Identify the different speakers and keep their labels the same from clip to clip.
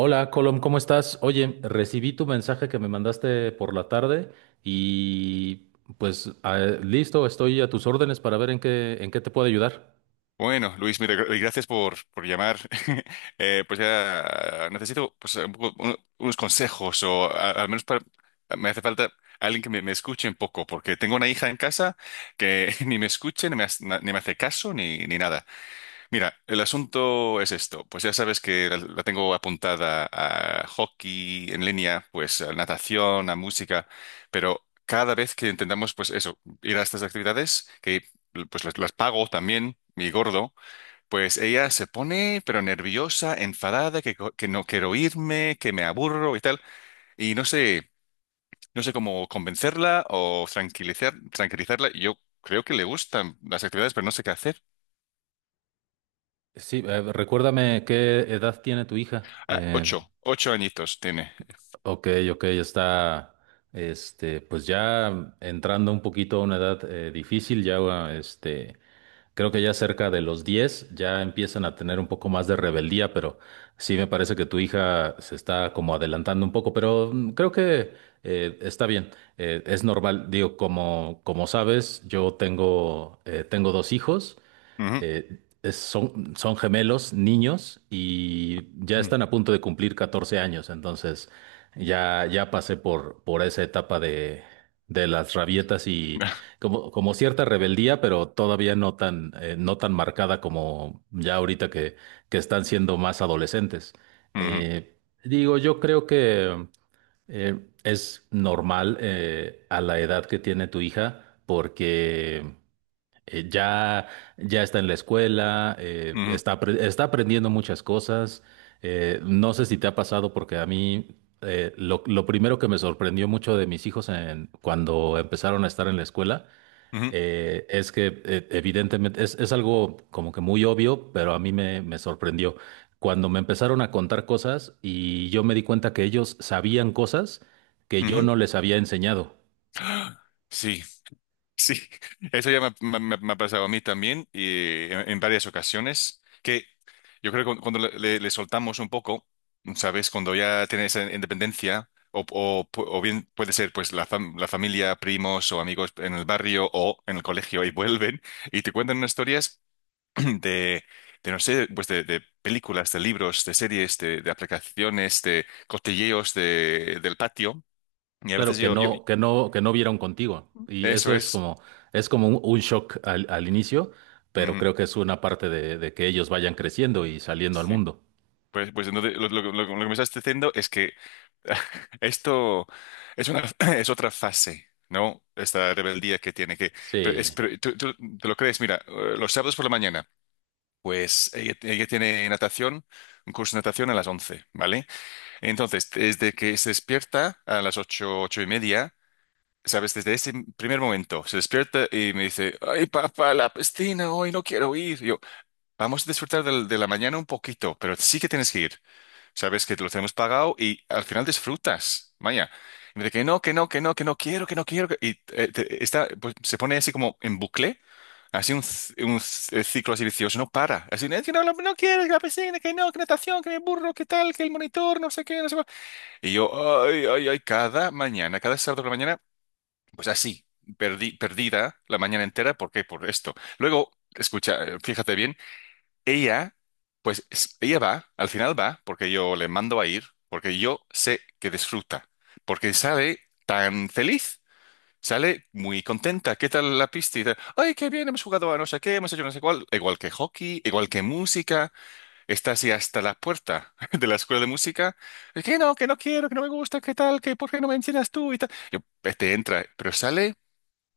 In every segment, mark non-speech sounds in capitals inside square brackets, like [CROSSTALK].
Speaker 1: Hola, Colom, ¿cómo estás? Oye, recibí tu mensaje que me mandaste por la tarde y pues listo, estoy a tus órdenes para ver en qué te puedo ayudar.
Speaker 2: Bueno, Luis, mira, gracias por llamar. [LAUGHS] Pues ya necesito pues, unos consejos o al menos me hace falta alguien que me escuche un poco, porque tengo una hija en casa que [LAUGHS] ni me escuche, ni me hace caso, ni nada. Mira, el asunto es esto. Pues ya sabes que la tengo apuntada a hockey en línea, pues a natación, a música, pero cada vez que intentamos pues eso, ir a estas actividades, que pues las pago también, mi gordo. Pues ella se pone, pero nerviosa, enfadada, que, que no quiero irme, que me aburro y tal. Y no sé, no sé cómo convencerla o tranquilizarla. Yo creo que le gustan las actividades, pero no sé qué hacer.
Speaker 1: Sí, recuérdame qué edad tiene tu hija.
Speaker 2: Ah, ocho añitos tiene.
Speaker 1: Ok, ok, está, pues ya entrando un poquito a una edad difícil, este, creo que ya cerca de los 10 ya empiezan a tener un poco más de rebeldía, pero sí me parece que tu hija se está como adelantando un poco, pero creo que está bien, es normal. Digo, como, como sabes, yo tengo, tengo dos hijos
Speaker 2: Ujú.
Speaker 1: son gemelos, niños, y ya
Speaker 2: Mm.
Speaker 1: están a punto de cumplir 14 años, entonces ya, ya pasé por esa etapa de las rabietas y
Speaker 2: [LAUGHS]
Speaker 1: como, como cierta rebeldía, pero todavía no tan, no tan marcada como ya ahorita que están siendo más adolescentes.
Speaker 2: Ujú,
Speaker 1: Eh, Digo, yo creo que es normal a la edad que tiene tu hija porque eh, ya, ya está en la escuela,
Speaker 2: ujú,
Speaker 1: está, está aprendiendo muchas cosas. No sé si te ha pasado porque a mí lo primero que me sorprendió mucho de mis hijos cuando empezaron a estar en la escuela
Speaker 2: ujú,
Speaker 1: es que evidentemente es algo como que muy obvio, pero a mí me, me sorprendió. Cuando me empezaron a contar cosas y yo me di cuenta que ellos sabían cosas que yo
Speaker 2: ujú.
Speaker 1: no les había enseñado.
Speaker 2: [GASPS] Sí, sí, eso ya me ha pasado a mí también y en varias ocasiones, que yo creo que cuando le soltamos un poco, ¿sabes? Cuando ya tienes esa independencia, o bien puede ser pues la familia, primos o amigos en el barrio o en el colegio y vuelven y te cuentan unas historias [CLEARS THROAT] de, de no sé, pues de películas, de libros, de series, de aplicaciones, de cotilleos del patio. Y a
Speaker 1: Claro,
Speaker 2: veces
Speaker 1: que no, que no, que no vieron contigo. Y
Speaker 2: eso
Speaker 1: eso
Speaker 2: es.
Speaker 1: es como un shock al, al inicio, pero
Speaker 2: Ujú,
Speaker 1: creo que es una parte de que ellos vayan creciendo y saliendo al
Speaker 2: sí.
Speaker 1: mundo.
Speaker 2: Pues entonces lo que me estás diciendo es que [LAUGHS] esto es una [CLEARS THROAT] es otra fase, ¿no? Esta rebeldía que tiene que.
Speaker 1: Sí.
Speaker 2: Pero tú te lo crees, mira, los sábados por la mañana, pues ella tiene natación, un curso de natación a las 11, ¿vale? Entonces, desde que se despierta a las 8, 8:30, ¿sabes? Desde ese primer momento se despierta y me dice, ay, papá, la piscina, hoy no quiero ir. Y yo, vamos a disfrutar de la mañana un poquito, pero sí que tienes que ir. Sabes que te lo tenemos pagado y al final disfrutas. Vaya. Y me dice que no, que no, que no, que no quiero, que no quiero. Y está, pues, se pone así como en bucle, así ciclo así vicioso, no para. Así, es que no, no, no quiero, que la piscina, que no, que natación, que el burro, que tal, que el monitor, no sé qué, no sé cuál. Y yo, ay, ay, ay, cada mañana, cada sábado por la mañana, pues así, perdida la mañana entera, ¿por qué? Por esto. Luego, escucha, fíjate bien. Ella, pues ella va, al final va, porque yo le mando a ir, porque yo sé que disfruta, porque sale tan feliz, sale muy contenta. ¿Qué tal la pista? Y tal, ay, qué bien, hemos jugado a no sé qué, hemos hecho no sé cuál, igual que hockey, igual que música. Está así hasta la puerta [LAUGHS] de la escuela de música. Que no quiero, que no me gusta, qué tal, que por qué no me enseñas tú y tal. Yo, te entra, pero sale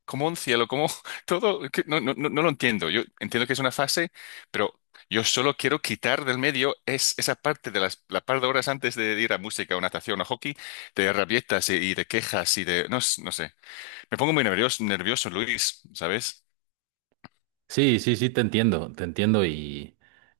Speaker 2: como un cielo, como [LAUGHS] todo, que no, no, no no lo entiendo. Yo entiendo que es una fase, pero yo solo quiero quitar del medio esa parte de la par de horas antes de ir a música o natación o hockey, de rabietas y de quejas y no sé. Me pongo muy nervioso, nervioso, Luis, ¿sabes?
Speaker 1: Sí, sí, sí, te entiendo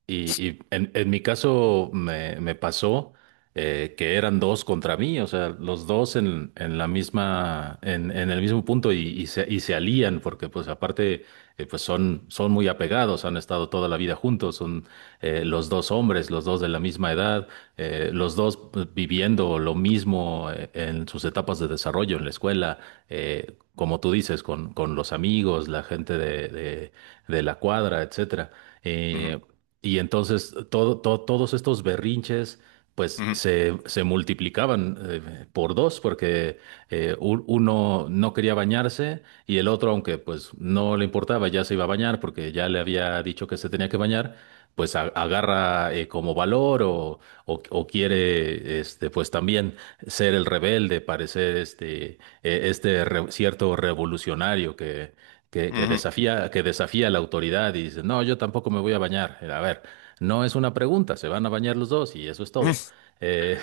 Speaker 1: y en mi caso me, me pasó que eran dos contra mí, o sea, los dos en la misma, en el mismo punto y se alían porque pues aparte pues son, son muy apegados, han estado toda la vida juntos, son los dos hombres, los dos de la misma edad, los dos pues, viviendo lo mismo en sus etapas de desarrollo en la escuela, como tú dices, con los amigos, la gente de, de la cuadra, etcétera. Eh,
Speaker 2: Ujú,
Speaker 1: y entonces todo, todos estos berrinches pues
Speaker 2: ujú,
Speaker 1: se multiplicaban por dos porque uno no quería bañarse y el otro, aunque pues no le importaba, ya se iba a bañar porque ya le había dicho que se tenía que bañar, pues agarra como valor o quiere este, pues también ser el rebelde, parecer este, cierto revolucionario
Speaker 2: ujú,
Speaker 1: que desafía la autoridad y dice, no, yo tampoco me voy a bañar. A ver, no es una pregunta, se van a bañar los dos y eso es todo. Eh,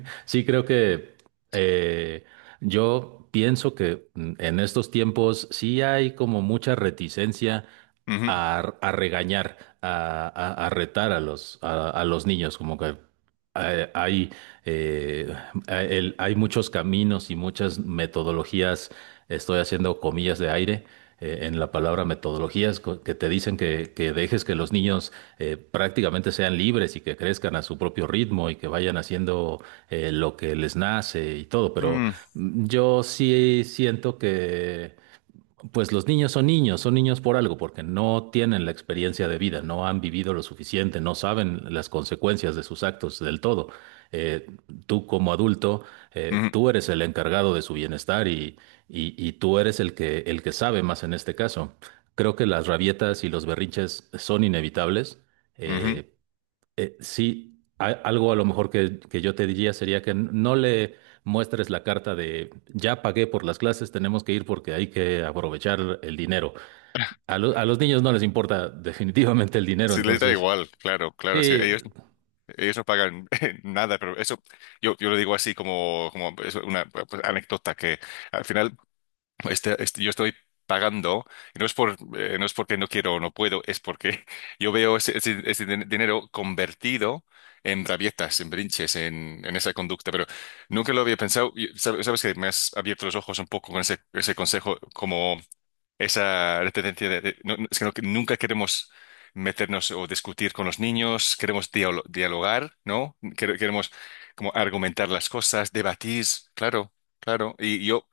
Speaker 1: [LAUGHS] sí creo que eh, yo pienso que en estos tiempos sí hay como mucha reticencia
Speaker 2: ujú,
Speaker 1: a regañar, a, a retar a los niños, como que eh, hay, eh, hay muchos caminos y muchas metodologías, estoy haciendo comillas de aire, en la palabra metodologías que te dicen que dejes que los niños prácticamente sean libres y que crezcan a su propio ritmo y que vayan haciendo lo que les nace y todo, pero
Speaker 2: ujú,
Speaker 1: yo sí siento que pues los niños son niños, son niños por algo, porque no tienen la experiencia de vida, no han vivido lo suficiente, no saben las consecuencias de sus actos del todo. Eh, Tú como adulto,
Speaker 2: ujú, ujú.
Speaker 1: tú eres el encargado de su bienestar y, y tú eres el que sabe más en este caso. Creo que las rabietas y los berrinches son inevitables,
Speaker 2: Ujú.
Speaker 1: eh, sí, algo a lo mejor que yo te diría sería que no le muestres la carta de ya pagué por las clases, tenemos que ir porque hay que aprovechar el dinero. A, a los niños no les importa [LAUGHS] definitivamente el dinero,
Speaker 2: Sí, les da
Speaker 1: entonces
Speaker 2: igual, claro, claro, sí,
Speaker 1: sí,
Speaker 2: ellos no pagan [LAUGHS] nada, pero eso yo lo digo así como es una pues, anécdota que, al final yo estoy pagando, y no es porque no quiero o no puedo, es porque [LAUGHS] yo veo dinero convertido en rabietas, en brinches, en esa conducta, pero nunca lo había pensado. Y sabes que me has abierto los ojos un poco con ese consejo, como esa tendencia no- no- es que no- que nunca queremos meternos o discutir con los niños, queremos dialogar, ¿no? Queremos como argumentar las cosas, debatir, claro. Claro, y yo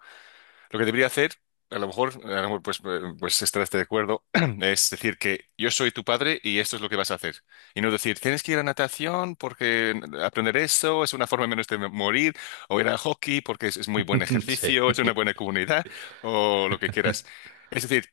Speaker 2: lo que debería hacer, a lo mejor, pues, pues estarás de acuerdo, [CLEARS THROAT] es decir que yo soy tu padre y esto es lo que vas a hacer. Y no decir, tienes que ir a natación porque aprender eso es una forma menos de morir, o ir a hockey porque es muy buen
Speaker 1: [LAUGHS] sí.
Speaker 2: ejercicio, es una buena comunidad, o lo que quieras. Es decir,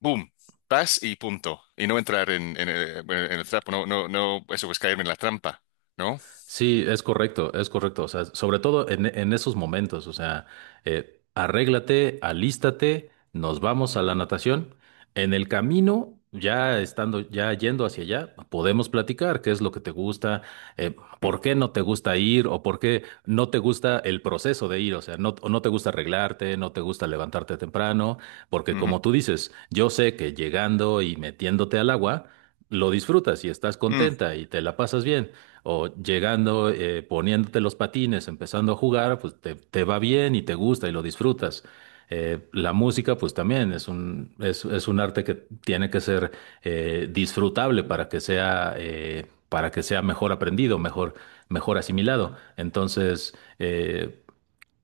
Speaker 2: boom, vas y punto. Y no entrar en el trapo, no, no, no, eso pues caerme en la trampa, ¿no?
Speaker 1: Sí, es correcto, es correcto. O sea, sobre todo en esos momentos, o sea, arréglate, alístate, nos vamos a la natación. En el camino, ya estando, ya yendo hacia allá, podemos platicar qué es lo que te gusta, eh,
Speaker 2: Mm,
Speaker 1: por qué no te gusta ir o por qué no te gusta el proceso de ir. O sea, no, no te gusta arreglarte, no te gusta levantarte temprano, porque
Speaker 2: ujú,
Speaker 1: como tú dices, yo sé que llegando y metiéndote al agua, lo disfrutas y estás
Speaker 2: mm,
Speaker 1: contenta y te la pasas bien o llegando, poniéndote los patines, empezando a jugar, pues te va bien y te gusta y lo disfrutas. La música, pues también es un arte que tiene que ser disfrutable para que sea mejor aprendido, mejor, mejor asimilado. Entonces, eh,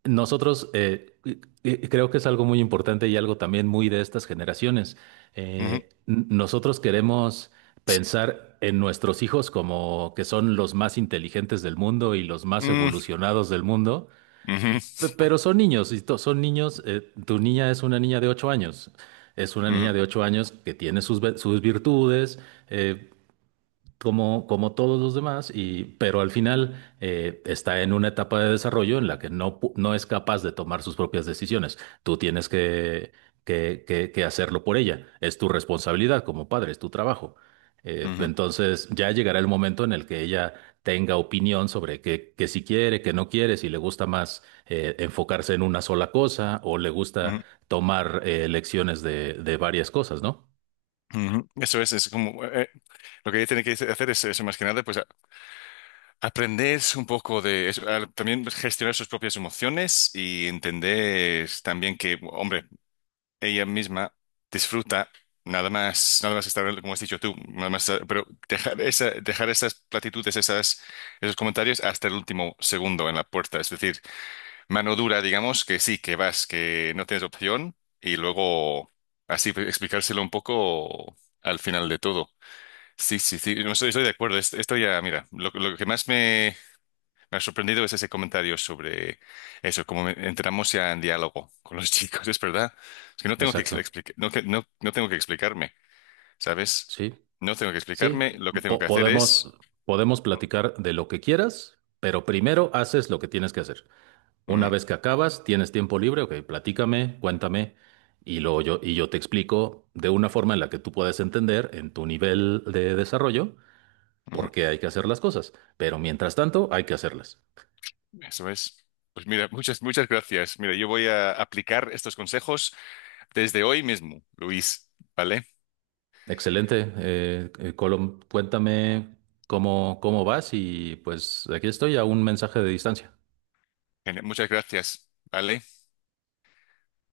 Speaker 1: nosotros eh, y- creo que es algo muy importante y algo también muy de estas generaciones.
Speaker 2: ujú,
Speaker 1: Nosotros queremos pensar en nuestros hijos como que son los más inteligentes del mundo y los más
Speaker 2: mm,
Speaker 1: evolucionados del mundo,
Speaker 2: ujú,
Speaker 1: pero son niños, y son niños, tu niña es una niña de 8 años. Es una
Speaker 2: ujú,
Speaker 1: niña de ocho años que tiene sus, sus virtudes, eh, como, como todos los demás, y, pero al final está en una etapa de desarrollo en la que no, no es capaz de tomar sus propias decisiones. Tú tienes que hacerlo por ella. Es tu responsabilidad como padre, es tu trabajo.
Speaker 2: ujú, ujú,
Speaker 1: Entonces ya llegará el momento en el que ella tenga opinión sobre qué que si quiere, que no quiere, si le gusta más enfocarse en una sola cosa o le gusta
Speaker 2: ujú.
Speaker 1: tomar lecciones de varias cosas, ¿no?
Speaker 2: Ujú. Eso es como lo que ella tiene que hacer es eso, más que nada, pues aprender un poco de eso, también gestionar sus propias emociones y entender también que, hombre, ella misma disfruta nada más, nada más estar, como has dicho tú, nada más, pero dejar esas platitudes, esos comentarios hasta el último segundo en la puerta, es decir, mano dura, digamos, que sí, que vas, que no tienes opción y luego así pues, explicárselo un poco al final de todo. Sí, sí, sí, no, estoy de acuerdo. Esto ya, mira, lo que más me ha sorprendido es ese comentario sobre eso. Como entramos ya en diálogo con los [LAUGHS] chicos, es verdad. Es que no tengo que
Speaker 1: Exacto.
Speaker 2: explicar, no, no, no tengo que explicarme, ¿sabes?
Speaker 1: Sí.
Speaker 2: No tengo que
Speaker 1: Sí,
Speaker 2: explicarme, lo que tengo que hacer
Speaker 1: podemos,
Speaker 2: es...
Speaker 1: podemos platicar de lo que quieras, pero primero haces lo que tienes que hacer. Una
Speaker 2: Mm,
Speaker 1: vez que acabas, tienes tiempo libre, ok, platícame, cuéntame, y luego yo, y yo te explico de una forma en la que tú puedas entender en tu nivel de desarrollo
Speaker 2: ujú,
Speaker 1: por qué hay que hacer las cosas. Pero mientras tanto, hay que hacerlas.
Speaker 2: eso es. Pues mira, muchas, muchas gracias. Mira, yo voy a aplicar estos consejos desde hoy mismo, Luis, ¿vale?
Speaker 1: Excelente, Colom, cuéntame cómo, cómo vas y pues aquí estoy a un mensaje de distancia.
Speaker 2: Genial, muchas gracias, ¿vale?